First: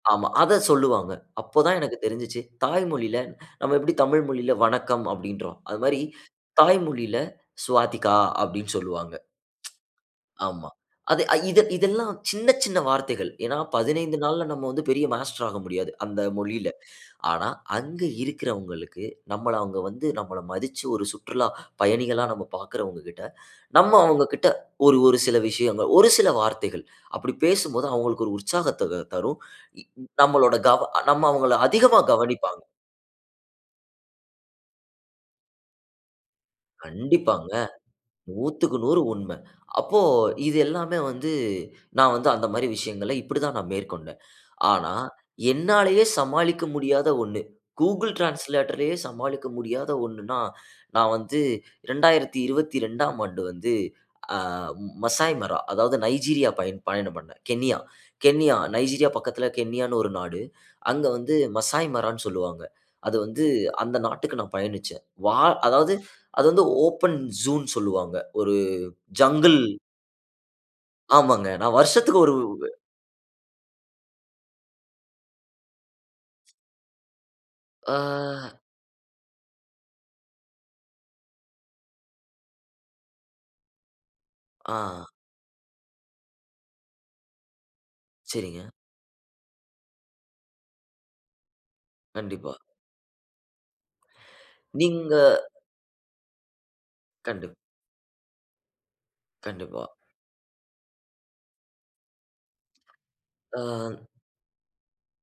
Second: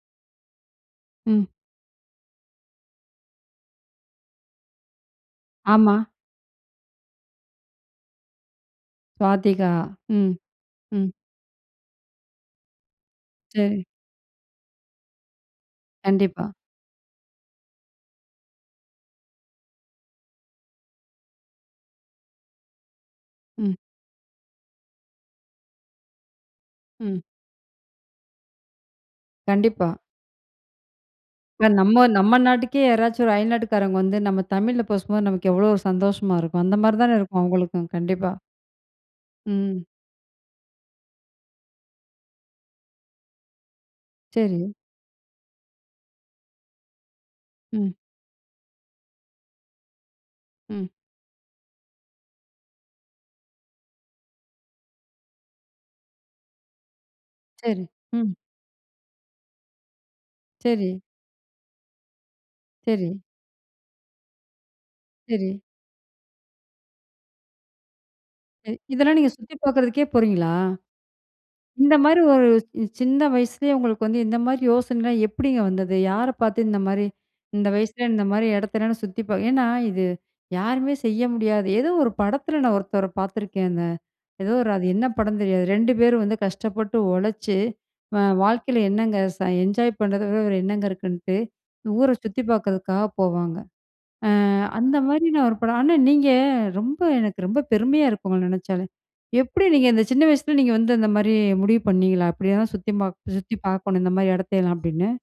ஆமா, அத சொல்லுவாங்க. ம். அப்போ தான் எனக்கு தெரிஞ்சுச்சு, தாய் மொழியில நம்ம எப்படி தமிழ் மொழியில 'வணக்கம்' அப்படீன்றோம். அது ஆமா. மாரி தாய் மொழியில 'சுவாதிகா' அப்படீன்னு சொல்லுவாங்க. சுவாதிகா. ம். ஆமா. ம். அது அ இது இதெல்லாம் சின்ன, சின்ன வார்த்தைகள். ஏன்னா சரி. 1 5 நாள்ல நம்ம வந்து பெரிய மாஸ்டர் ஆக முடியாது, அந்த கண்டிப்பா. மொழியில. ஆனா அங்கு இருக்கறவங்களுக்கு, நம்மள அவங்க வந்து நம்மள மதிச்சு, ஒரு சுற்றுலா பயணிகளா நம்ம பார்க்கிறவங்க கிட்ட, ம். நம்ம அவங்க கிட்ட ஒரு ஒரு சில விஷயங்கள், ஒரு சில வார்த்தைகள், ம். அப்படி பேசும்போது அவங்களுக்கு ஒரு உற்சாகத்த வ தரும். கண்டிப்பா. நம்மளோட கவ நம்ம அவங்கள இப்ப அதிகமா நம்ம, நம்ம கவனிப்பாங்க. நாட்டுக்கே, யாராச்சும் ஒரு அயல்நாட்டுக்காரங்க வந்து நம்ம தமிழ்ல பேசும்போது நமக்கு எவ்வளோ ஒரு சந்தோஷமா இருக்கும். அந்த மாரி தான இருக்கும் கண்டிப்பாங்க. அவங்களுக்கும். கண்டிப்பா. 100க்கு 100 உண்ம. ம். அப்போ இது எல்லாமே வந்து நா வந்து அந்த மாரி விஷயங்கள இப்படி தான் நா மேற்கொண்டேன். சரி. ஆனா என்னாலேயே சமாளிக்க முடியாத ஒண்ணு, ம். Google டிரான்ஸ்லேட்டர்லேயே சமாளிக்க முடியாத ஒண்ணுன்னா, ம். நா வந்து 2022ஆம் ஆண்டு வந்து ஆ மசாய்மரா அதாவது நைஜீரியா பயண் பயணம் பண்ணேன். கென்யா, சரி, ம். கென்யா, நைஜீரியா பக்கத்தில கென்யான்னு ஒரு நாடு. சரி. அங்க வந்து மசாய்மரான்னு சொல்லுவாங்க. சரி. அது வந்து அந்த நாட்டுக்கு நா பயணிச்சேன். வா சரி. அதாவது அது வந்து ஓப்பன் ஜூன்னு சொல்லுவாங்க. ஒரு சரி. இதெல்லாம் நீங்க சுத்தி ஜங்குள் பார்க்குறதுக்கே போறீங்களா? ஆமாங்க. நான் இந்த வருஷத்துக்கு மாரி ஒரு ஒரு உவே ச் சின்ன வயசுலேயே உங்களுக்கு வந்து இந்த மாரி யோசனைலாம் எப்படிங்க வந்தது? யார பார்த்து இந்த மாரி, 'இந்த வயசுல இந்த மாரி ஆ. இடத்தயல்லாம் நா சுத்தி பா' ஏன்னா இது யாருமே செய்ய முடியாது. ஏதோ ஒரு படத்துல நா ஒருத்தவர பார்த்துருக்கேங்க. எதோ ஒரு அது என்ன ஆ. படம்ன்னு தெரியாது. 2 பேரும் வந்து கஷ்டப்பட்டு உழைச்சு, அ சரிங்க. வாழ்க்கையில என்னங்க ச என்ஜாய் பண்றத விட வேற என்னங்க இருக்குன்ட்டு, ஊரை சுத்திப் கண்டிப்பா. பார்க்கிறதுக்காக போவாங்க. அ அந்த நீங்க மாரி நா 1 படம் ஆனா, நீங்க ரொம்ப எனக்கு கண்டு ரொம்ப பெருமையா இருக்கு உங்கள நெனைச்சாலே. எப்படி கண்டிப்பா. நீங்க இந்த சின்ன வயசுல நீங்க வந்து இந்த மாரி முடிவு பண்ணீங்களா? "இப்படியெல்லாம் சுத்தி மாக் சுத்தி ஆம். பார்க்கணும் இந்த மாரி இடத்தயல்லாம்." அப்படீன்னு.